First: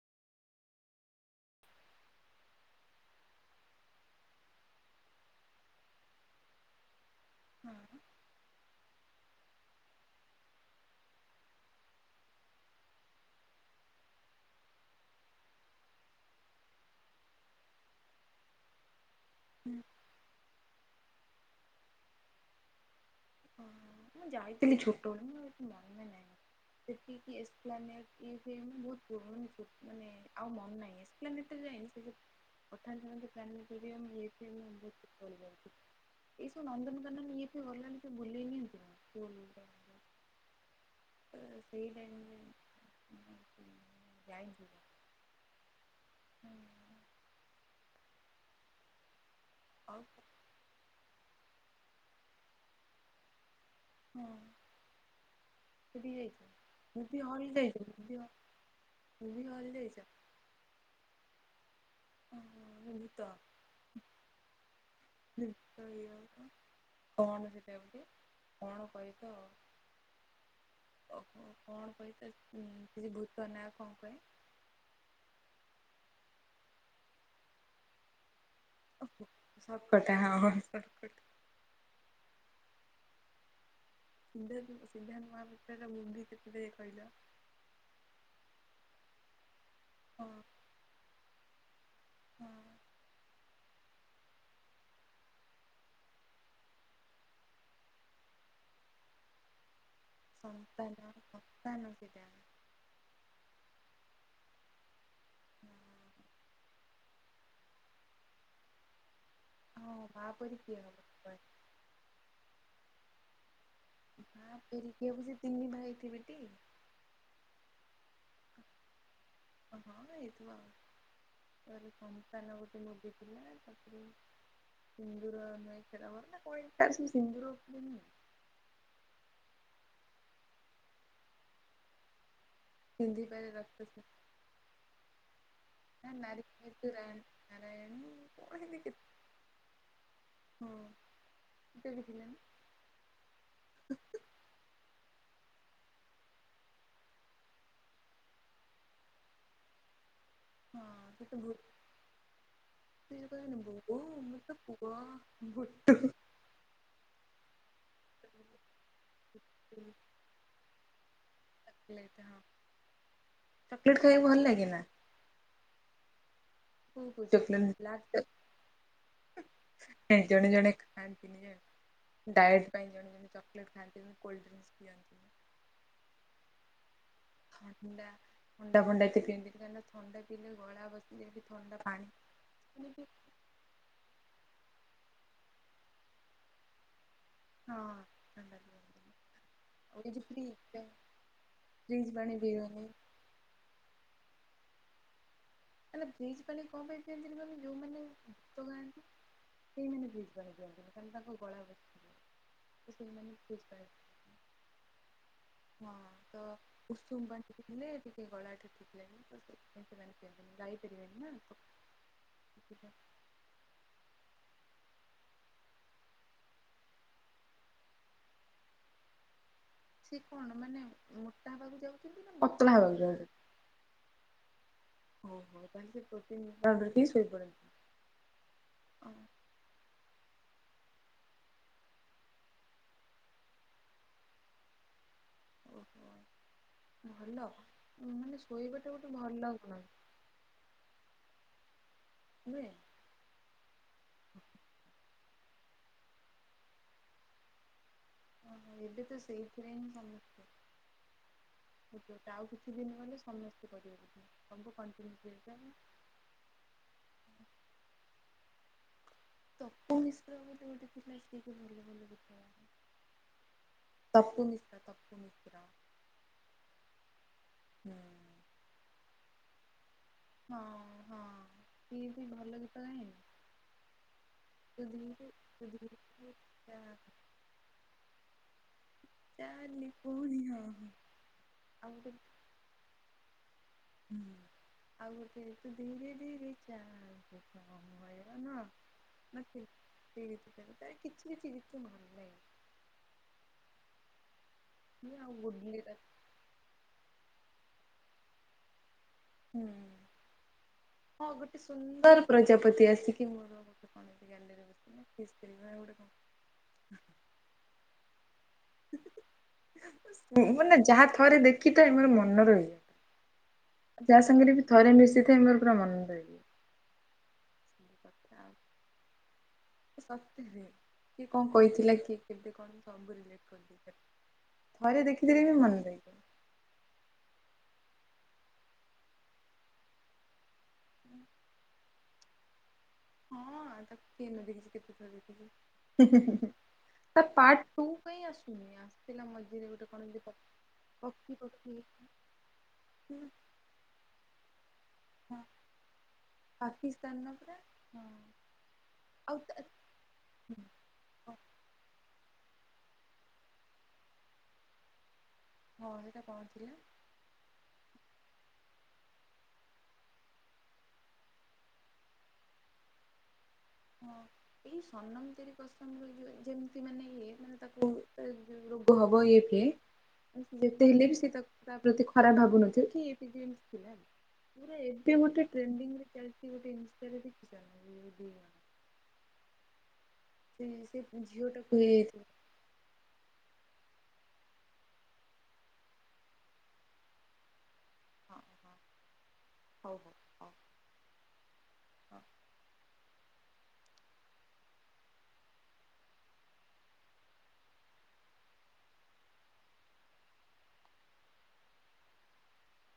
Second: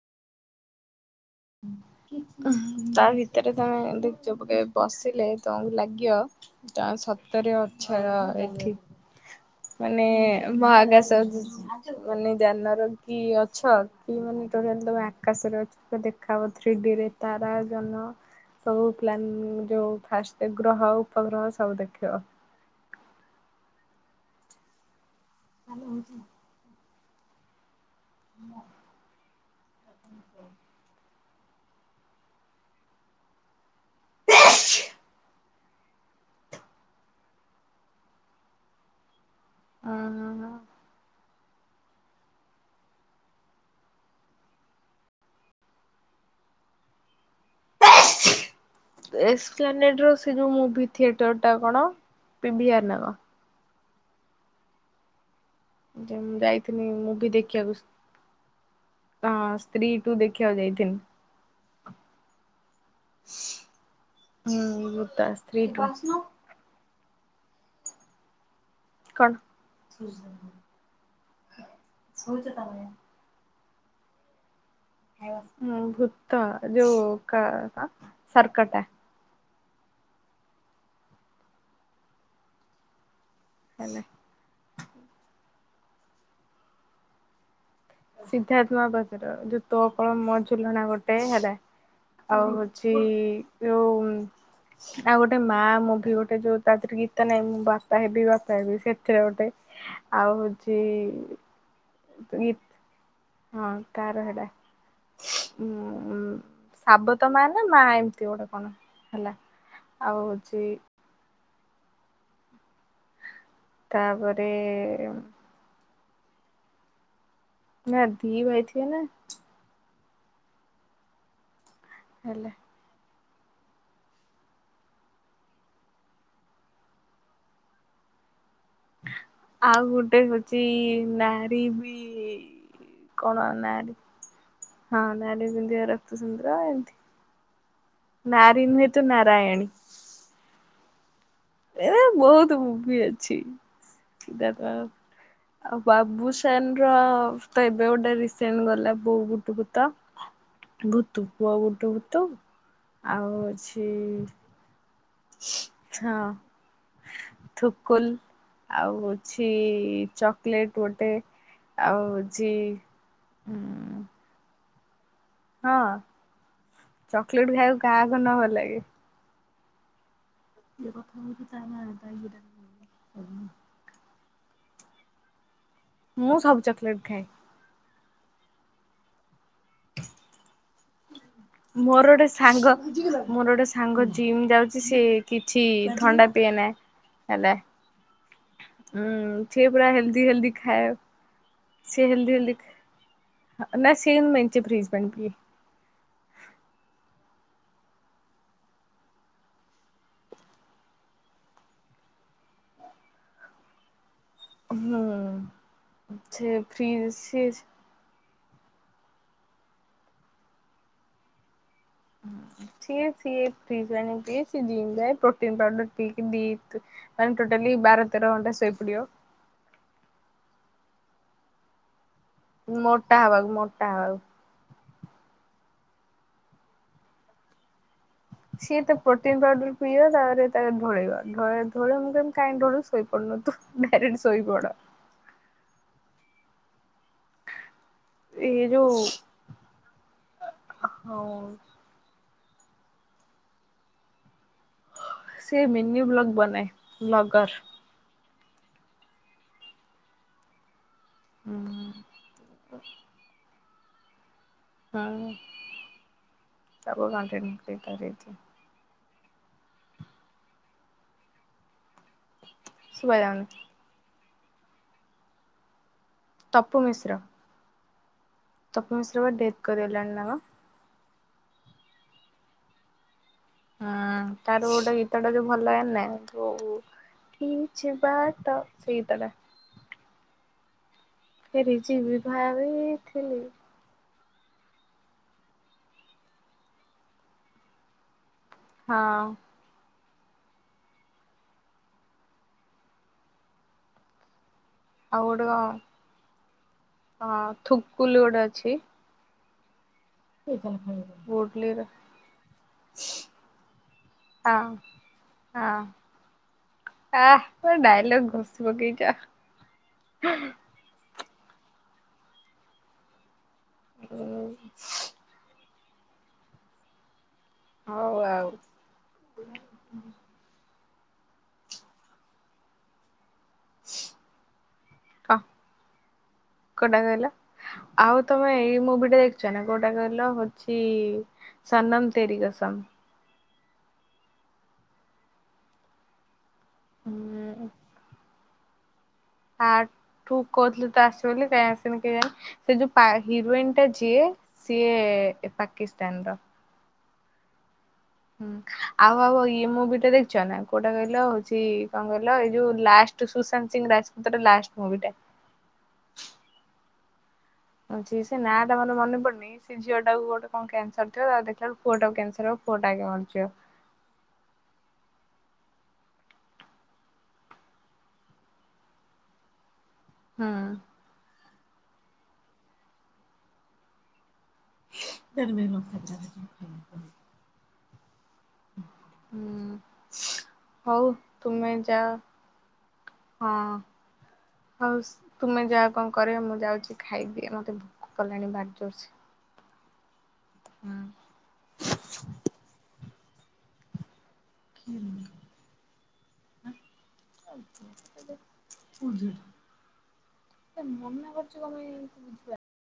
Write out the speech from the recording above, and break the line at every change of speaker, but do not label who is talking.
ତା ଭିତରେ ତମେ ଦି ଯୋଉ ପଟେ ବସିଲେ ତମକୁ ଲାଗିବ ତ ଶତରେ ଅଛ ଏଠି। ମାନେ ମକାଶ ମାନେ ଯାନର କି ଅଛ କି ମାନେ ଟୋଟାଲି ତମେ ଆକାଶରେ ଅଛ। କହିବ ଥ୍ରିଡିରେ ତାରା ଜହ୍ନ ସବୁ ପ୍ଲାନ୍ ଯୋଉ
ହଁ
ଫାଷ୍ଟ ଗ୍ରହ ପ୍ରହ ସବୁ ଦେଖିବ।
ମୁଁ ଯାଇଥିଲି ଛୋ ଟ ବେଳେ ମୋର ଆଉ ଏତେ ମନେ ନାହିଁ। ଯେତିକି ଏକ୍ସପ୍ଳାନଟେ ୟୁଫିଏମ୍ ବୋହୁତ ପୁରୁ ମାନେ ଆଉ ମନେ ନାହିଁ ଏ ସ ଏକ୍ସପ୍ଳାନେଟ ଯାଇନି ସେ ଯୋଉ ପଠାଣି ସାମନ୍ତ ପା ସେଇଟି ଆମେ [unintelligible] ଏଇ ସବୁ ନନ୍ଦନ କାନ୍ଦନ ଇଏ ଫଏ ଗଲା ବେଳକୁ ସେ ବୁଲେଇ ନିଅନ୍ତି ନା ହୁଁ।
ଅଂ ଅଂ ହଁ।
ସେଇଟା କିନ୍ତୁ ଯାଇଁ ହୁଁ।
[unintelligible]
ଆଉ
ପ୍ୟାନେଟ ର ସେ ଯୋଉ ମୁଭି। ଥିଏଟରଟା କଣ ପିବିଆର୍ ନା କଣ?
ହୁଁ।
ଯେ ମୁ ଯାଇଥିଲି ମୁଁଭି
ଯାଇଛ
ଦେଖିବାକୁ
ମୁଭି ମୁଭି
ହଁ
ହଲ୍
ସ୍ତ୍ରୀ
ଯାଇଛ?
ଟୁ ଦେଖିବାକୁ ଯାଇଥିଲି।
ହଁ ଭୂତ
ହୁଁ ମୁ ତା ସ୍ତ୍ରୀ
ଭୂତ
ଟୁ।
ଇଏ କଣ କଣ କହିବ କଣ କହି ତ
କଣ
କିଛି ଭୂତ ନାଁ କୁ। କ ପାଇଁ।
ହଁ ଭୂତ ଯୋଉ କା କଣ? ସର୍କଟା।
ସର୍କଟା ହଁ ହଁ ସର୍କଟା।
ହେଲା।
ସିଦ୍ଧ ସିନ୍ଧାନ୍ତ ମହାପାତ୍ର। ତା ମୁଭି କେତେ ଦେଖି କହିଲ?
ସିର୍ଦ୍ଧାତ ମହାପାତ୍ର ର। ତୋ କଣ
ହଁ
ମୋ ଝୁଲଣା ଗୋଟେ ହେଲା ଆଉ
ହଁ
ହଉଛି ଯୋଉ ଆଉ ଗୋଟେ ମା ମୁଭି ବି ଗୋଟେ ଯୋଉ ତା ଥିରେରେ ଗୀତ ନାଇଁ ମୁଁ ବାପା ହେବି ବାପା ହେବି ସେଥିରେ ଗୋଟେ
ସନ୍ତାନ ସନ୍ତାନ। ସେଟା
ତ ଗୀତ ହଁ ତାର ହେରା ହଁ ଶାବତ ମା ନା ମା ଏମତି ଗୋଟେ କଣ? ହେଲା
ହଁ
ଆଉ
ମା ପରି
ହଉଛି
କିଏ ହବ ମା
ତାପରେ
ହେଇ ଥିବେ ଟି।
ନା ଧି ଭାଇ ଥିବେ ନା।
ହଁ ହେଇ ଥିବ। ତାପରେ
ହେଲା
ସନ୍ତାନ ଗୋଟେ ମୁଭି। ତାପରେ ସିନ୍ଦୁର ନା କଣ ଗୁଡ଼ା ସିନ୍ଦୁର ଉପରେ ନୁହେଁ।
ଆଉ ଗୋଟେ ହଉଛି ନାରୀ ବି
ସିନ୍ଧି
କଣ
ପାରେ
ନାରୀ
ରକ୍ତ
ହଁ ନାରୀ ପିନ୍ଧିବ ରକ୍ତସୁନ୍ଦର
ନାରୀରାୟଣ
ଏମିତି
ନାରାୟଣୀ କଣ
ନାରୀ ନୁହେଁ ତୁ ନାରାୟଣୀ।
ହ।
ଏ ବହୁତ ମୁଭି ଅଛି ସିଦ୍ଧାନ୍ତ ଆଉ ବାବୁସାନ ର ତ ଏବେ ଗୋଟେ ରିସେଣ୍ଟ ଗଲା ବୋଉ ବୁଟୁ ଭୂତ।
ହଁ ସେ
ଭୂତୁ
ତ
ପୁଅ
ଭୂତ
ଗୋଟେ ଭୂତୁ
ସେ ଯୋଉ
ଆଉ
କହିବେନି
ଅଛି
ବୋଉ ମୋ ତ ପୁଅ ଭୁଟୁ ଚକଲେଟ
ହଁ ଥୁକୁଲ ଆଉ ଅଛି ଚକଲେଟ। ଆଉ ଗୋଟେ ଆଉ
ହଁ
ଜ
ଚକୋଲେଟ
ହୁଁ।
ଖାଇବାକୁ ଭଲ ଲାଗେ ନା
ହଁ।
କୋଉ କୋଉ
ଚକୋଲେଟ ଖାଇବାକୁ
ବ୍ଲାକ୍
କାହାକୁ ନ ଭଲ ଲାଗେ।
ଜଣେ ଜଣେ ଖାଆନ୍ତିନି ଡାଏଟ୍ ପାଇଁ ଜଣେ ଜଣେ ଚକୋଲେଟ୍ ଖାଆନ୍ତିନି। କୋଲଡ୍ରିଂକ୍ସ ପିଅନ୍ତି।
ମୁଁ ସବୁ ଚକଲେଟ ଖାଏ।
ଥଣ୍ଡା ଥଣ୍ଡା ଫଣ୍ଡା ପିାର ଥଣ୍ଡା ପିିଲ ଗଳା ବସିଯାଏ ଥଣ୍ଡା
ମୋର
ପାଣି
ଗୋଟେ ସାଙ୍ଗ,
ମାନେ ବି
ମୋର ଗୋଟେ ସାଙ୍ଗ ଜିମ୍ ଯାଉଛି ସେ କିଛି ଥଣ୍ଡା ପିଏ ନାହି। ହେଲେ
ହଁ ଥଣ୍ଡା
ହଁ
ପିଅନ୍ତିନି
ସେ ପୁରା
ଆଉ ଏଇ ଯୋଉ
ହେଲଦି
ଫ୍ରିଜ
ହେଲଦି ଖାଏ ସେ
ଫ୍ରିଜ ପାଣି
ହେଲି ହେଲି
ପିଇବେନି
ଖାଏ ନା ସେ ପ୍ରିଜି ପାଣି ପିଏ।
ମଲେ ବ୍ରିଜ୍ ପାଣି କଣ ପାଇଁ ଦିଅନ୍ତି। ମାନେ ଯୋଉମାନେ ଭୂତ ଗାଆନ୍ତି ସେଇମାନେ ବ୍ରିଜ୍ ପାଣି ଦିଅନ୍ତି। କାର ତାଙ୍କ ଗଳା ବସି ସେଇମାନେ୍ରିଜ ପାଣି ଦିଅନ୍ତି।
ହୁଁ।
ହଁ ତ
ସେ ଫ୍ରିଜ ସିଏ
ଉସୁମପଲେ ସେ ଗଳା ଠୁ ଠିଲଣି ସେ ସେମାନେ କେ ଗାଇ ପାରିବେନି ନା।
[unintelligible]
ସେଥିପାଇଁ
ପ୍ରୋଟିନ୍ ପାଉଡର ପିଇକି ଦି, ମାନେ ଟୋଟାଲି ବାର ତେର ଘଣ୍ଟା ଶୋଇ ପଡିବ।
ସେ କଣ ମାନେ ମୋଟା ହେବାକୁ ଯାଉ
ମୋଟା ହ ବାକୁ ମୋଟା ହ ବାକୁ।
ଓ ହୋ ତି ହୋଇ ପର୍ଯ୍ୟନ୍ତ
ସିଏ ତ ପ୍ରୋଟନ୍ ପାଉଡର ପିଏ ତାରେ ତା ଢଳେଇବା ଧଳି ମୁଁ କାଇହିଁ ଢଳ ଶୋଇ ପଡୁନ ତୁ ଡାଇକ୍ଟ ଶୋଇ ପଡ।
ଓହୋ ଭଲ ମାନେ
ଏଇ
ଶୋଇବା ଟା
ଯୋଉ
ଗୋଟେ ଭଲ ଲାଗୁନାହି।
ହଁ
ହୁ।
ସେ ମିନି ବ୍ଲଗ ବନାଏ ବ୍ଲଗର
ହ ଏଦ ତ ସେଦରେନ ସମ
ହୁଁ
ଆଉ କିଛି ଦିନ ଗଲେ ସମସ୍ତେ। କରିବେ ବୋଧେ ସବୁ
ହଁ
କଣ୍ଟିନ୍ୟୁ
ସବୁ କଣ୍ଠି ତାରଛି।
ତପୁ ମିଶ୍ର
ସୁଭାଇ ଯାଉନି।
ତକୁ ମିଶ୍ରା ତ ମିସ୍ତ୍ରା।
ତପୁ ମିଶ୍ର।
ହୁଁ।
ତପୁ ମିଶ୍ର ବା ଡଥ୍ କରିଗଲାଣି। ନା କଣ
ହଁ ହଁ ଏ ବି ଭଲ ଗୀତ ଗାଏନି?
ହଁ ତାର
ତୁ
ଗୋଟେ
ଧୀରେ
ଗୀତ ଟା ଯୋଉ
ତୁ
ଭଲ [inaudible] ନାହିଁ
ଧୀରେ
ଯୋଉ
ଚା
କିଛି ବାଟ ସେଇ ତାଳେ।
ଚାଲେ ପୁଣି ହଁ ହଁ।
ଉଡି
ଆଉ
ଯିବି
ଗୋଟେ
ଭାବୁଥିଲି
ହୁଁ, ଆଉ ଗୋଟେ ତୁ ଧୀରେ ଧୀରେ ଚାଲ୍ [inaudible] [inaudible]
ହଁ
ନା କିଏ? [inaudible] କିଛି କିଛି ଗୀତ ମନେ ନାହିଁ।
ଆଉ ଗୋଟେ କଣ, ହଁ। ଥୁକୁଲୁ ଗୋଟେ ଅଛି।
ହୁଁ। ହଁ ଗୋଟେ
ଗୁଡଲିର
ସୁନ୍ଦର ପ୍ରଜାପତି ଆସିକି ମୋର ଗୋଟେ କଣ ଏମିତି
ହଁ
ଗାଲରେ ବସିଲା କିସ୍ କରି [inaudible]
ହଁ
ଗୋଟେ କଣ
[inaudible] ପକେେଇଛ।
ମାନେ ଯାହା ଥରେ ଦେଖି ତ [inaudible] ମୋର ମନ ରହିଯା। [inaudible] ଯା ସାଙ୍ଗରେ ବି
ହଉ
ଥରେ ମିଶିଥାଏ ମୋର ପୁରା ମନ ଦେଇକି।
ହଉ ଆଉ
ସତରେ କିଏ କଣ କହିଥିଲା କି କେବେ କଣ [inaudible] ସବୁ। [inaudible] ଥରେ
ହଁ
ଦେଖିଦେଲେ ବି ମନ ରହିଯିବ।
କୋଉଟା କହିଲ ଆଉ ତମେ ଏଇ ମୁଭିଟା ଦେଖିଛ୍ ନା କୋଉଟା କହିଲ ହଉଛି ସନମ ତେରି କସମ।
ହଁଅ-ଅ ତାକୁ କିଏ ନ ଦେଖିଛି କେତେ ଥର ଦେଖିଛି। ତ ପାର୍ଟ
ହୁଁ
ଟୁ କାଇଁ ଆସୁ [inaudible]
ପାର୍ଟ ଟୁ କହୁଥିଲେ ତ ଆସିବ
ପକ୍ଷୀ
ବୋଲି କାଇଁ
ପକ୍ଷୀ
ଆସିନି କେଜାଣି ସେ ଯୋଉ ପା ହିରୋଇନଟା ଯିଏ ସିଏ-ଏ-ଏ ପାକିସ୍ତାନର।
ସ୍ତାନର ପରା। ହଁ।
ହୁଁ ଆଉ ଆଉ ଇଏ ମୁଭିଟା ଦେଖିଛ ନା କୋଉଟା କହିଲ ହଉଛି କଣ କହିଲ [inaudible] ଏଇ ଯୋଉ ଲାଷ୍ଟ ସୁଶାନ୍ତ ସିଂ ରାଜପୁତର ଲାଷ୍ଟ୍ ମୁଭିଟା।
ହଁ ସେଟା କଣ ଥିଲା?
ହଁ ଯେ ସେ ନାଁଆଟା ମୋର ମନେ ପଡୁନି ସେ ଝିଅଟାକୁ ଗୋଟେ କଣ କ୍ୟାନସର ଥିବ ତ ଦେଖିଲା ବେଳକୁ ପୁଅଟାକୁ କ୍ୟାନସର୍ ହବ ପୁଅଟା ଆଗେ ମରିଯିବ।
ହଁ ଏଇ ସନମ ତେରି କସମ ର ଯୋ ଯେମିତି ମାନେ ଇଏ ମାନେ ତାକୁ ରୋଗ ହବ ଏକେ
ହୁଁ
ଯେତେହେଲେ ବି ସେ ତାକୁ ତା ପ୍ରତି ଖରାପ ଭାବୁନଥିବ କି [inaudible] ପୁରା ଏବେ ଗୋଟେ ଟ୍ରେଣ୍ଡିଙ୍ଗରେ ଚାଲିଚି ଗୋଟେ ଇନଷ୍ଟାରେ ‌ଦେଖିଛ ନା?
ହୁଁ।
ସେ
ହଉ
ସେ
ତୁମେ
ଝିଅଟାକୁ ଇଏ
ଯାଅ
ହେଇଯାଇଥିଲା
ହଁ। ହଉ ତୁମେ ଯାଆ କଣ କର ମୁଁ ଯାଉଛି ଖାଇଦିଏ ମତେ ଭୋକ
ହଁ
କଲାଣି
ହଁ
ଭାରି ଜୋରସେ।
ହଉ ହଉ।
ହୁଁ।
ହଁ।
[unintelligible]